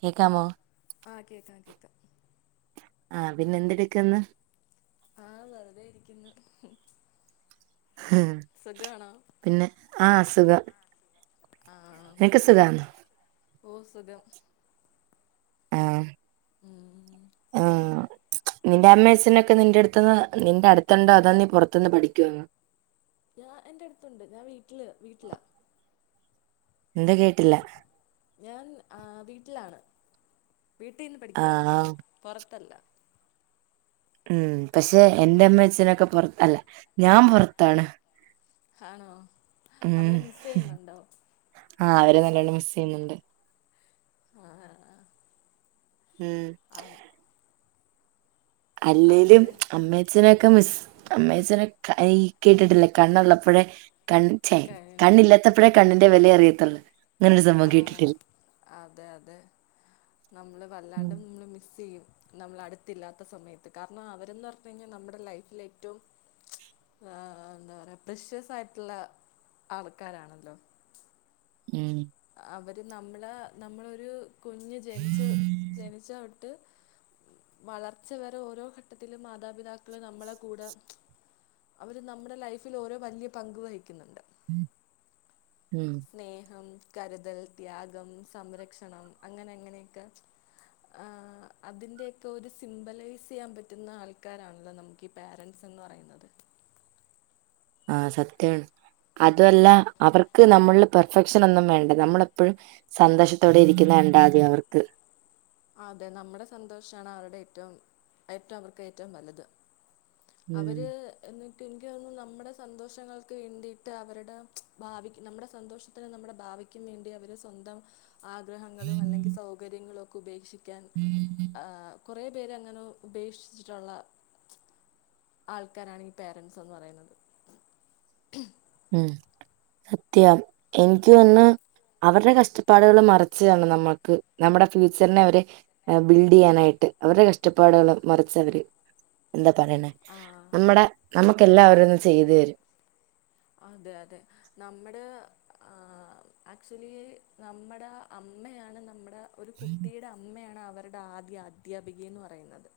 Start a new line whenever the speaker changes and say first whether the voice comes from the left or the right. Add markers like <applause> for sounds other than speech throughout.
right: കേക്കാമോ
left: ആഹ് കേക്കാം കേക്കാം
right: ആഹ് പിന്നെ ന്തെടുക്കന്ന്?
left: ആഹ് വെറുതെ ഇരിക്കുന്നു
right: ഹ്
left: സുഖാണോ
right: പിന്നെ ആഹ് സുഖം
left: ആഹ്
right: നിനക്ക് സുഖാന്നോ
left: ഓ സുഖം
right: ആഹ്
left: ഉം
right: ആഹ് നിന്റെ അമ്മേ അച്ഛനൊക്കെ നിന്റെ അടുത്തന്ന് നിന്റെ അടുത്തുണ്ടോ അതോനീ പുറത്ത് നിന്ന് പഠിക്കുവ
left: ഞാഎന്റെറ അടുത്തുണ്ട് ഞാൻ വീട്ടില് വീട്ടിലാ
right: എന്താ കേട്ടില്ല
left: ഞാൻ ആ വീട്ടിലാണ് വീട്ടിൽന്ന് പഠിക്കുവാ
right: ആഹ്
left: പെറത്തല്ല
right: ഉും പക്ഷെ, എന്റെ അമ്മ അച്ചനൊക്കെ പുറത്ത് അല്ല. ഞാം പുറത്താണ്.
left: ആണോ? അവരെ
right: ഉും
left: മിസ് ചെയ്യുന്നുണ്ടോ
right: ആഹ് അവര് നല്ലോണം മിസ് ചെയ്യുന്നുണ്ട്.
left: ആഹ് ആഹ് അഹ്
right: ഉും
left: <unintelligible>
right: അല്ലേലും
left: അവര്
right: അമ്മൻ അച്ഛനൊക്കെ മിസ് അമ്മേച്ചനെ കൈ കിട്ടിട്ടില്ല കണ്ണുള്ള അപ്പോഴെ കണ് ചെ
left: കഴി
right: കണ്ണില്ലാത്തപ്പോഴേ കണ്ണിന്റെ വില അറിയത്തുള്ളൂ. അങ്ങനൊരു സംഭവം
left: ആഹ്
right: കേട്ടിട്ടില്ലേ
left: അതെ അതെ നമ്മള്
right: ഉം
left: വല്ലാണ്ട് നമ്മള് മിസ്സ് ചെയ്യും. നമ്മളടുത്തില്ലാത്ത സമയത്ത് കാരണം അവരന്ന് പറഞ്ഞു കഴിഞ്ഞാൽ നമ്മുടെ ലൈഫിൽ ഏറ്റവും ആഹ് ആഹ് എന്താ പറയാ പ്രിഷസ് ആയിട്ടുള്ള ആൾക്കാരാണല്ലോ?
right: <unintelligible>
left: അവര് നമ്മളെ നമ്മളൊരു കുഞ്ഞ് ജനിച്ച ജനിച്ചൊട്ട് വളർച്ച വരെ ഓരോ ഘട്ടത്തിലും മാതാപിതാക്കള് നമ്മളെ കൂടെ അവര് നമ്മുടെ ലൈഫിൽ ഓരോ വല്ല്യ പങ്ക് വഹിക്കുന്നുണ്ട്.
right: ഉും
left: സ്നേഹം കരുതൽ ത്യാഗം സംരക്ഷണം അങ്ങനെ അങ്ങനെയൊക്കെ? ആ അതിന്റെക്കെ ഒരു സിംമ്പലൈസ് ചെയ്യാൻ പറ്റുന്ന ആൾക്കാരാണല്ലോ? നമുക്ക് ക്കി പാരൻറ്സ് എന്ന് പറയുന്നത്.
right: ആ സത്യാണ്. അതുല്ല അവർക്ക് നമ്മൽള് പെർഫെക്ഷൻ ഒന്നും വേണ്ട നമ്മളെപ്പോഴും സന്തോഷത്തോടെ ഇരിക്കുന്ന കണ്ടാതെ അവർക്ക്
left: ആഹ് അതെ നമ്മടെ സന്തോഷാണ് അവരുടെ ഏറ്റവും ഏറ്റവും അവർക്ക് ഏറ്റവും വല്ലത്.
right: ഉം
left: അവര് എന്നിട്ട് എനിക്ക് തോന്നുന്നു നമ്മുടെ സന്തോഷങ്ങൾക്ക് വേണ്ടിയിട്ട് അവരുടെ ഭാവിക് നമ്മുടെ സന്തോഷത്തിന് നമ്മുടെ ഭാവി കും വേണ്ടി അവര് സ്വന്തം ആഗ്രഹങ്ങളും അല്ലെങ്കിൽ സൗകര്യങ്ങളും ഒക്കെ ഉപേക്ഷിക്കാൻ
right: <unintelligible>
left: ആഹാ കുറെ പേര് അങ്ങനെ ഉപേക്ഷിച്ചിട്ടുള്ള ആൾക്കാരാണ് ഈ പേരൻസ്ന്ന് പറയുന്നത്
right: ഉും സത്യം എനിക്ക് വന്നാ അവരുടെ കഷ്ടപ്പാടുകൾ മറച്ചി അണ് നമ്മുക്ക് നമ്മുടെ ഫ്യൂച്ചറിനെ അവരെ ബിൽഡ് യ്യാനായിട്ട് അവരുടെ കഷ്ടപ്പാട്കള മറച്ച് അവര് എന്താ പറയണേ
left: ആഹ്
right: നമ്മുടെ നമുക്ക്ല്ലാവരും ഒന്ന് ചെയ്തു തരും.
left: അതെ അതെ നമ്മടെ ആഹ് ആക്ച്വലി നമ്മുടെ അമ്മയാണ് നമ്മടെ ഒരു കുട്ടിയുടെ അമ്മയാണ് അവരുടെ ആദ്യ അധ്യാപിക എന്ന് പറയുന്നത്.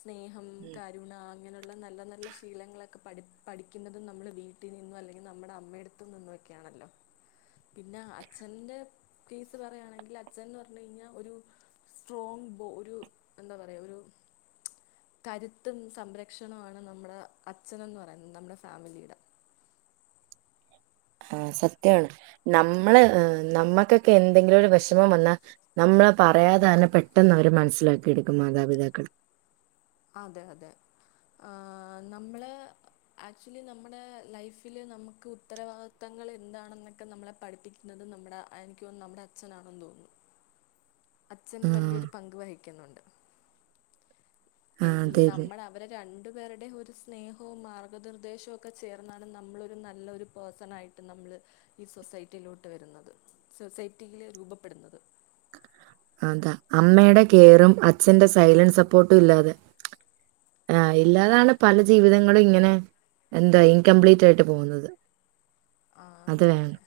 left: സ്നേഹ ഉും കരുണ അങ്ങനെയുള്ള നല്ല നല്ല ശീലങ്ങളൊക്കെ പഠ പഠിക്കുന്നതും നമ്മൾ വീ കുട്ടി നിന്നോ അല്ലെങ്കിൽ നമ്മുടെ അമ്മയടുത്തും നിന്നോ ഒക്കെയാണല്ലോ? പിന്നെ അച്ഛൻ്റെ ഫീസ് പറയാണെങ്കിൽ അച്ഛൻന്ന് പറഞ്ഞ് കഴിഞ്ഞാൽ ഒരു സ്ട്രോങ് ബോ ഒരു എന്താ പറയ ഒരു കരുത്തും സംരക്ഷണമാണ് നമ്മുടെ അച്ഛനന്ന് പറയുന്നത് നമ്മുടെ ഫാമിലിയുടെ
right: ആഹ സത്യണ് നമ്മള് നമ്മുക്കൊക്കെ എന്തെങ്കിലും ഒരു വിഷമം വന്നാ നമ്മള് പറയാതെന്നെ പെട്ടെന്ന് അവര് മനസ്സിലാക്കി എടുക്കും മാതാപിതാക്കൾ
left: അതെ അതെ നമ്മള് ആക്ച്വലി നമ്മുടെ ലൈഫില് നമുക്ക് ഉത്തരവാദിത്തങ്ങൾ എന്താണെന്നൊക്കെ നമ്മളെ പഠിപ്പിക്ക എന്നത് നമ്മുടെ എനിക്ക്ന്ന നമ്മുടെ അച്ഛനാണെന്ന് തോന്നുന്നു. അച്ഛൻ
right: ആഹ്
left: വലിയൊരു പങ്ക് വഹിക്കുന്നുണ്ട്.
right: ആ
left: എനി ഈ
right: അതെ അതെ
left: നമ്മളെ അവരെ രണ്ടു പേരുടെയും ഒരു സ്നേഹവും, മാർഗ്ഗനിർദ്ദേശവും, ഒക്കെ ചേർന്നാണ് നമ്മളൊരു നല്ലൊരു പേഴ്സൺായിട്ട് നമ്മള് ഈ സൊസൈറ്റിയിലോട്ട് വരുന്നത് സൊസൈറ്റിൽ രൂപപ്പെടുന്നത്
right: അതാ അമ്മയുടെ കെയറും അച്ഛന്റെ സൈലന്റ് സപ്പോർട്ടും ഇല്ലാതെ ആ ഇല്ലാതാണ് പല ജീവിതങ്ങളും ഇങ്ങനെ എന്താ ഇൻകംപ്ലീറ്റ് ആയിട്ട് പോകുന്നത്
left: ആ
right: അത്
left: അതെ അതെ
right: വേണം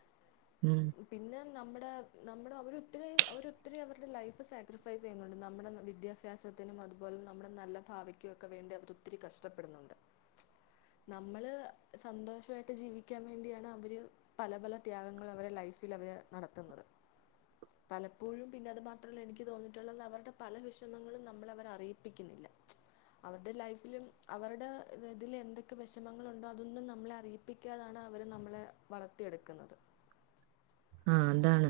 right: ഉം
left: പിന്നെ നമ്മുടെ നമ്മുടെ അവരൊത്തിരി അവരൊത്തിരി അവരുടെ ലൈഫ് സാക്രിഫൈസ് ചെയ്യുന്നുണ്ട് നമ്മുടെ വിദ്യാ അഭ്യാസത്തിനും അതുപോലെ നമ്മുടെ നല്ല ഭാവക്കും ഒക്കെ വേണ്ടി അവത് ഒത്തിരി കഷ്ടപ്പെടുന്നുണ്ട് നമ്മള് സന്തോഷമായിട്ട് ജീവിക്കാൻ വേണ്ടിയാണ് അവര് പല പല ത്യാഗങ്ങൾ അവരു ലൈഫിൽ അവര് നടത്തുന്നത് പലപ്പോഴും പിന്നെ അത് മാത്രമല്ല എനിക്ക് തോന്നിട്ടുള്ളത് അവരുടെ പല വിഷമങ്ങളും നമ്മള അവരെ അറിയിപ്പിക്കുന്നില്ല അവരുടെ ലൈഫിലും അവരുടെ ഇതിൽ എന്തൊക്കെ വിഷമങ്ങളുണ്ടോ അതൊന്നും നമ്മളെ അറിയി ഠിപ്പിക്കാതാണ് അവര് നമ്മളെ വളർത്തിയെടുക്കുന്നത്
right: ആഹ് അതാണ്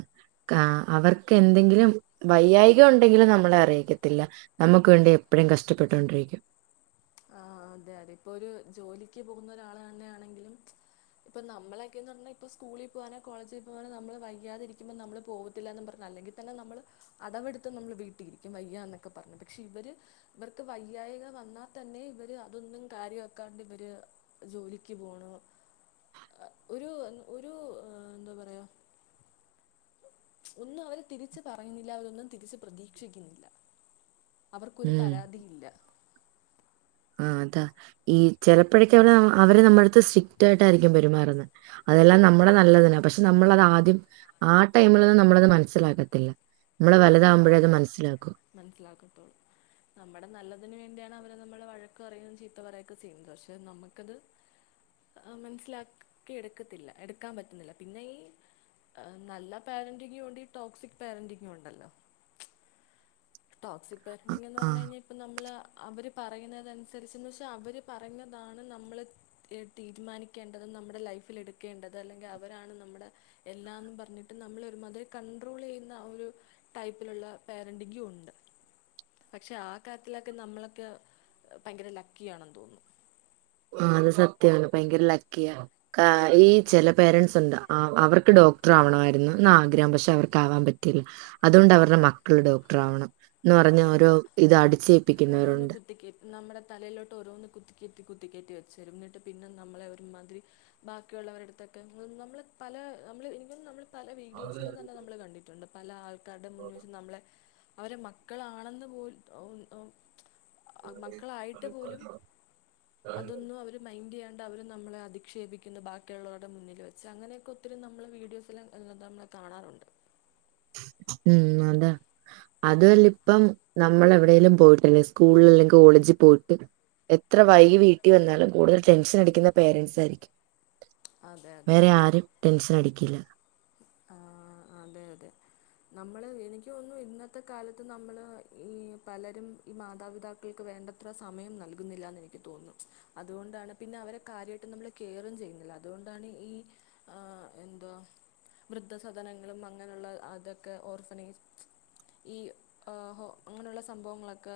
right: ആ അവർക്ക് എന്തെങ്കിലും വൈയായികം ഉണ്ടെങ്കിലും നമ്മളെ അറിയിക്കത്തില്ല നമുക്ക് വേണ്ടി എപ്പഴും കഷ്ടപ്പെട്ടൊണ്ടിരിക്കും
left: ആഹ് അതെ അതെ ഇപ്പൊ ഒരു ജോലിക്ക് പോകുന്ന ഒരാള് തന്നൊണെങ്കിലും ഇപ്പം നമ്മളൊക്കെയ പറഞ്ഞാ ഇപ്പോൾ സ്കൂളിൽ പോകാനോ കോളേജിൽ പോവാനോ നമ്മള് വൈകാതിരിക്കുമ്പം നമ്മൾ പോകത്തില്ല എന്ന് പറഞ്ഞ അല്ലെങ്കിൽ തന്നെ നമ്മള് അടവെടുത്ത് നമ്മൾ വീട്ടിലരിക്കും വയ്യ എന്നൊക്കെ പറഞ്ഞു പക്ഷെ ഇവര് ഇവർക്ക് വയ്യായിക വന്നാൽ തന്നെ ഇവര് അതൊന്നും കാര്യമാക്കാണ്ട് ഇവര് ജോലിക്ക് പോണ ഒരു ഒരു എന്താ പറയാ ഒന്നും അവരെ തിരിച്ച് പറയുന്നില്ല അവരൊന്നും തിരിച്ച് പ്രതീക്ഷിക്കുന്നില്ല അവർക്കൊരു
right: ഉം
left: പരാതിയില്ല
right: ആ അതാ ഈ ചെിലപ്പോഴേക്കെ അടെ അവരെ നമ്മുടെടുത്ത് സ്ട്രിക്റ്റ് ആയിട്ടായിരിക്കും പെരുമാറുന്നത് അതെല്ലാം നമ്മുടെ നല്ലതിനാ പക്ഷെ നമ്മളത് ആദ്യം ആ ടൈമിൽൊന്നും നമ്മളത് മനസ്സിലാക്കത്തില്ല നമ്മള വലതാകുമ്പോഴേ അത് മനസ്സിലാക്കും
left: മനസ്സിലാക്കത്തോള്ളൂ നമ്മുടെ നല്ലതിനന് വേണ്ടിയാണ് അവര് നമ്മെ വഴക്ക പറയുന്നു ചീത്ത പറയുകൊക്കെ ചെയ്യുന്നത് പക്ഷെ നമുക്കത് മനസ്സിലാക്കി എടുക്കത്തില്ല എടുക്കാൻ പറ്റുന്നില്ല പിന്നെ ഈ നല്ല പാരൻന്റിങ്ങും ഉണ്ട് ഈ ടോക്സിക് പാരന്റിങ്ങും ഉണ്ടല്ലോ ടോസിക്
right: ആ
left: പറിിങ്ന്ന്
right: ആ.
left: പറഞ്ഞ കഴിാൽ അപ്പ നമ്മള് അവര് പറയുന്നതനുസരിച്ചെന്ന് പക്ഷെ അവര് പറഞ്ഞതാണ് നമ്മള് തീരുമാനിക്കേണ്ടത് നമ്മുടെ ലൈഫിൽ എടുക്കേണ്ടത് അല്ലെങ്കിൽ അവരാണ് നമ്മുടെ എല്ലാന്ന് പറഞ്ഞിട്ട് നമ്മൾ ഒരു മതിരി കണ്ട്രോൾ ചെയ്യുന്ന ആ ഒരു ടൈപ്പിലുള്ള പേരൻറിങ് ഉണ്ട് പക്ഷെ ആ കാര്ത്തിലൊക്കെ നമ്മളൊക്കെ ഭയങ്കര ലക്കി ആണെന്ന് തോന്നുന്നു
right: ആഹ് അത് സത്യമാണ് ഭയങ്കര ലക്കിയ ഈ ചില പേരൻസ് ഉണ്ട് അവർക്ക് ഡോക്ടർ ആവണമായിരുന്നുന്ന് ആഗ്രഹം പക്ഷെ അവർക്ക് ആവാൻ പറ്റിയില്ല അതുകൊണ്ട് അവരുടെ മക്കൾ ഡോക്ടർ ആവണം എന്ന് പറഞ്
left: അതെ
right: ഓരോ ഇത്
left: ഓരോന്ന്
right: അടിച്ചേപ്പിക്കുന്നവരുണ്ട്
left: കുത്തിക്കേറ്റി നമ്മുടെ തലയിലോട്ട് ഓരോന്ന് കുത്തിക്കെത്തി കുത്തിക്കെറ്റി വെച്ചിരും ഇങ്ങട്ട് പിന്നെ നമ്മളെ ഒരു മാതിരി ബാക്കിയുള്ളവരുടുത്തൊക്കെ നമ്മള് പല നമ്മള് എനിക്കും നമ്മള് പല വീഡിയോസിലും തന്നെ നമ്മൾ കണ്ടിട്ടുണ്ട് പല ആൾക്കാരുടെ മുന്നിൽ വച്ച് നമ്മളെ അവരെ മക്ക.. മക്കളാണെന്ന് പോ മക്കളായിട്ട് പോലും അതൊന്നും അവർ മൈൻഡ് ചെയ്യാണ്ടഅവർ നമ്മളെ അധിക്ഷേപിക്കുന്നു ബാക്കിയുള്ളവരുടെ മുന്നിൽ വെച്ച് അങ്ങനെയൊക്കെ ഒത്തിരി നമ്മൾ വീഡിയോസില് എല്ലതും നമ്മൾ കാണാറുണ്ട്
right: ഉം അതാണ് അതല്ല ഇപ്പം നമ്മള എവിടൈലും പോയിട്ടല്ലെ സ്കൂളിൽ ഒക്കെ ഒളിച്ചു പോയിട്ട് എത്ര വൈകി വീട്ടിൽ വന്നാലും കൂടുതൽ ടെൻഷൻ അടിക്കുന്ന പേരൻസ് ആയിരിക്കും
left: അതെ
right: വേറെ ആരും ടെന്ഷൻ അടിക്കില്ല
left: ആ അതെ അതെ നമ്മള് എനിക്ക് തോന്നുന്നു ഇന്നത്തെ കാലത്ത് നമ്മള് ഈ പലരും ഈ മാതാപിതാക്കൾക്ക് വേണ്ടത്ര സമയം നൽകുന്നില്ലന്ന് എനിക്ക് തോന്നുന്നു അതുകൊണ്ടാണ് പിന്നെ അവരെ കാര്യയിട്ടും നമ്മള് കെയറും ചെയ്യുന്നില്ല അതുകൊണ്ടാണ് ഈ ആഎന്താ വൃദ്ധസദനങ്ങളും അങ്ങനെയുള്ള അതൊക്കെ ഓർഫനൈജ് ഈ ഓഹോ അങ്ങനെയുള്ള സംഭവങ്ങളൊക്കെ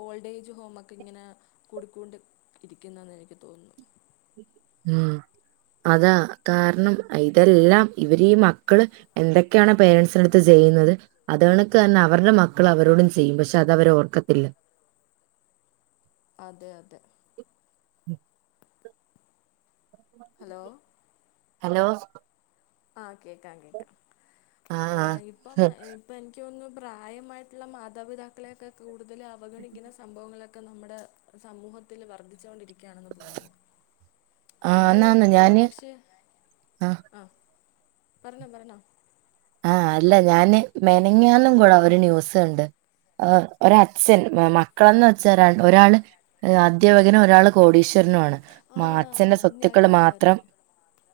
left: ഓൾഡജ് ഹോമ ക്കെ ഇങ്ങനകുടി ക്കൊണ്ട് ഇരിക്കുന്നെന്ന് എനിക്ക് തോന്നുന്ന
right: ഉം അതാ കാരണം ഇതെല്ലാം ഇവര് ഈ മക്കള് എന്തൊക്കെയാണ് പേരൻസിനടുത്ത് ചെയ്യുന്നത് അത ണക്ക തന്നെ അവരുടെ മക്കൾ അവരോടും ചെയ്യും പക്ഷെ അത് അവരെ ഓർക്കത്തില്ല
left: അതെ അതെ ഹലോ
right: ഹലോ
left: ആഹ് കേക്കാം കേക്കാം ആ ഇപ്പം ഇപ്പൊ എനിക്ക് തോന്നുന്നു പ്രായമായിട്ടുള്ള മാതാപിതാക്കളെൊക്കെ കൂടുതൽ അവഗണിക്കുന്ന സംഭവങ്ങളൊക്കെ നമ്മുടെ സമൂഹത്തിൽ വർദ്ധിച്ചുകൊണ്ടിരിക്കും ണെന്ന് തോന്നുന്നു ഇത് ഏ പക്ഷെ
right: ആഹ
left: പറഞ്ഞോ പറഞ്ഞോ
right: ആഹ അല്ല ഞാന് മെനഞ്ഞാന്ന് കൂടെ ഒരു ന്യൂസ് കണ്ടു അച്ഛൻ മക്കളെന്ന് വെച്ചാ ഒരാൾ അധ്യാപകനും ഒരാൾ കോടീശ്വരനുമാണ്
left: ആ ആ
right: അച്ഛൻ അച്ഛന്റെ
left: അത് ഞാൻ
right: സ്വത്തുക്കള് മാത്രം
left: കണ്ടായിരുന്നു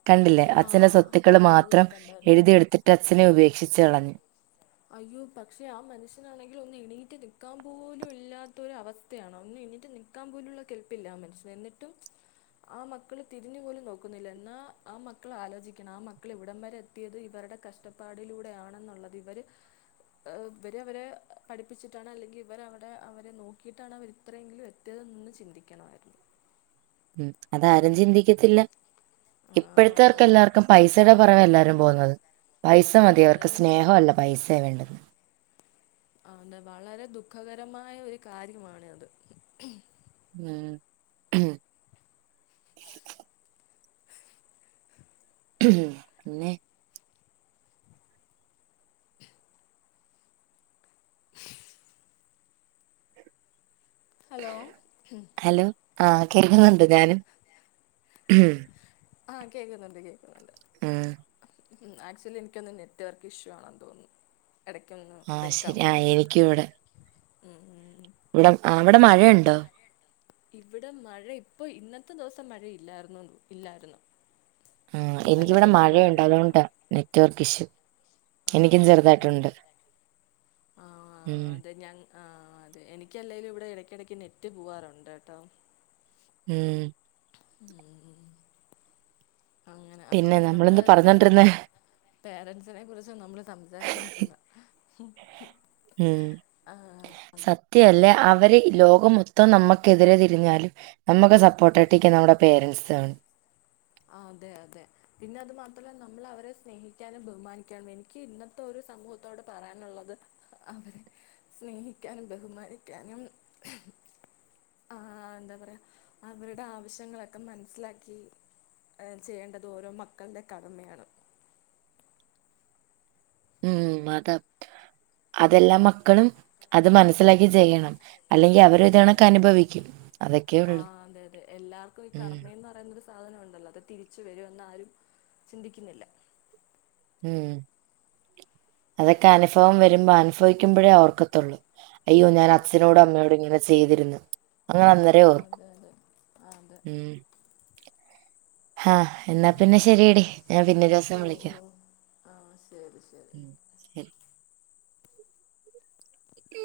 right: കണ്ടില്ലേ
left: ആ
right: അച്ഛന്റെ
left: ആ
right: സ്വത്തുക്കള്
left: അത്
right: മാത്രം
left: ഞാൻ കണ്ടായിരുന്നു
right: എഴുതി എടുത്തിട്ട് അച്ഛനെ ഉപേക്ഷിച്ച് കളഞ്ഞു
left: അയ്യോ പക്ഷെ ആ മനുഷ്യനാണെങ്കിൽ ഒന്ന് എണീറ്റ് നിൽക്കാൻ പോലും ഇല്ലാത്തൊരു അവസ്ഥ ഒന്ന്‌ എണിറ്റ് നൽക്കാൻ പോലുള്ള കെൽപ്പ്ല്ലആ മനു ഷൻ എന്നിട്ടും ആ മക്കള് തിരിഞ്ഞു പോലും നോക്കുന്നില്ല എന്നാ ആ മക്കള് ആലോചിക്കണം ആ മക്കൾ ഇവിടം വരെ എത്തി യത് ഇവരുടെ കഷ്ടപ്പാടിലൂടെയാണെന്നുള്ളത് ഇവർ ഇവര് അ വരെ പഠിപ്പിച്ചിട്ടാണ് അല്ലെങ്കിൽ ഇവരടെ അവരെ നോക്കിയിട്ടാണ് അവരെ ഇത്രയെങ്കിലും എത്തിയത്എന്ന് ചിന്തിക്കണമായിരുന്നു
right: ഉം അതാരും ചിന്തിക്കത്തില്ല
left: ആ
right: ഇപ്പോഴത്തെേർക്ക്
left: അതെ
right: എല്ലാവർക്കും പൈസയുടെ പൊറകെഎല്ലാവരും പോകുന്നത് പൈസ
left: പോണം
right: മതി അവർക്ക്
left: അതായത്
right: സ്നേഹമല്ല പൈസയാ വേണ്ടത്
left: ആ അതെ വളരെ ദുഃഖകരമായ ഒരു കാര്യമാണ് അത്
right: ഉം പിന്നെ
left: ഹലോ
right: ഹലോ ആ കേൾക്കുന്നുണ്ട് ഞാനും
left: ആഹ കേക്കുന്നുണ്ട് കേൾക്കുന്നുണ്ട്
right: ആഹ
left: ഉ ആക്ച്വലി എനിക്കൊന്ന് നെറ്റ്വർക്ക് ഇഷ്യൂ ആണെന്ന് തോന്നുന്നു ഇടയ്ക്കൊന്ന്
right: ആഹ് ശരി ആഹ്
left: ബ്രേക്കാവുന്നുണ്ട്
right: എനിക്കും ഇവിടെ ഇവിടെ ആ അവിടെ മഴയുണ്ടോ
left: ഇവിടെ മഴ ഇപ്പൊ ഇന്നത്തെ ദിവസം മഴ ഇല്ലായിരുന്ന ഇല്ലായിരുന്നു
right: ഉം എനിക്കിവിടെ
left: ഇന്നലെയൊക്കെ നല്ല
right: മഴയുണ്ട്
left: മഴയായിരുന്നു
right: അതുകൊണ്ട് നെറ്റ്വർക്ക് ഇഷ്യൂ
left: ആ
right: എനിക്കും ചെറുതായിട്ടുണ്ട്
left: ആ
right: ഉം
left: അതെ ഞാൻ ആ അതെ എനിക്കല്ലെങ്കലും ഇവിടെ ഇടക്കിടക്ക് നെറ്റ് പോവാറുണ്ട് കേട്ടോ
right: ഉം
left: ഉം ഉ അങ്ങനെ അപ്പം
right: പിന്നെ
left: നമ്മള്
right: നമ്മളെന്ത്
left: പേര
right: പറഞ്ഞോണ്ടിരുന്നേ
left: പേരൻസിനെ കുറിച്ച് നമ്മള് സംസാരിച്ചോണ്ടിരുന്ന
right: ഉം സത്യ അല്ലേ അവര് ലോക മൊത്തം നമ്മുക്കെതിരെ തിരിഞ്ഞാലും നമുക്ക് സപ്പോർട്ട ആട്ടി നമ്മുടെ പേരൻറ്സ് ആണ്
left: ആ അതെ അതെ പിന്നെ അതു മാത്രല്ല നമ്മൾ അവരെ സ്നേഹിക്കാനും ബഹുമാനിക്കാന എനിക്ക് ഇന്നത്തെ ഒരു സമൂഹത്തോട് പറയാനുള്ളത് അവരെ സ്നേഹിക്കാനും ബഹുമാനിക്കാനും ആ എന്താ പറയയാ അവരുടെ ആവശ്യങ്ങളൊക്കെ മനസ്സിലാക്കി ചെയ്യേണ്ടത് ഓരോ മക്കളുടെ കടമയാണ്
right: ഉം അതാ അത് എല്ലാ മക്കളും അത് മനസിലാക്കി ചെയ്യണം അല്ലെങ്കിൽ അവര് ഇതി കണക്ക് അനുഭവിക്കും അതെക്കെ
left: ആഹ് അതെ അതെ എല്ലർക്ക ഈ കർമ്മന്ന് പറ പറയുന്നരു സാധനം ഉണ്ടല്ലോ അത് തിരിച്ച വരും എന്ന് ആരും ചിന്തിക്കുന്നില്ല
right: ഉം അതൊക്കെ അനുഭവം വരുമ്പോ അനുഭവിക്കുമ്പോഴേ ഓർക്കത്തെള്ളൂ അയ്യോ ഞാൻ
left: അതെ
right: അച്ഛനോടും
left: അതെ
right: അമ്മയോടും ഇങ്ങനെ ചെയ്തിരുന്നു അങ്ങനെ
left: ആ
right: അന്നേരം ഓർക്കും
left: അതെ അതെ അതെ
right: ആഹ് എന്നാ
left: ഉം.
right: പിന്നെ ശെരിയടി ഞാൻ പിന്നേ ഒരു ദിവസം വിളിക്കാം
left: ആഹ് ശരി ശരി
right: ഉം. ശരി ഇ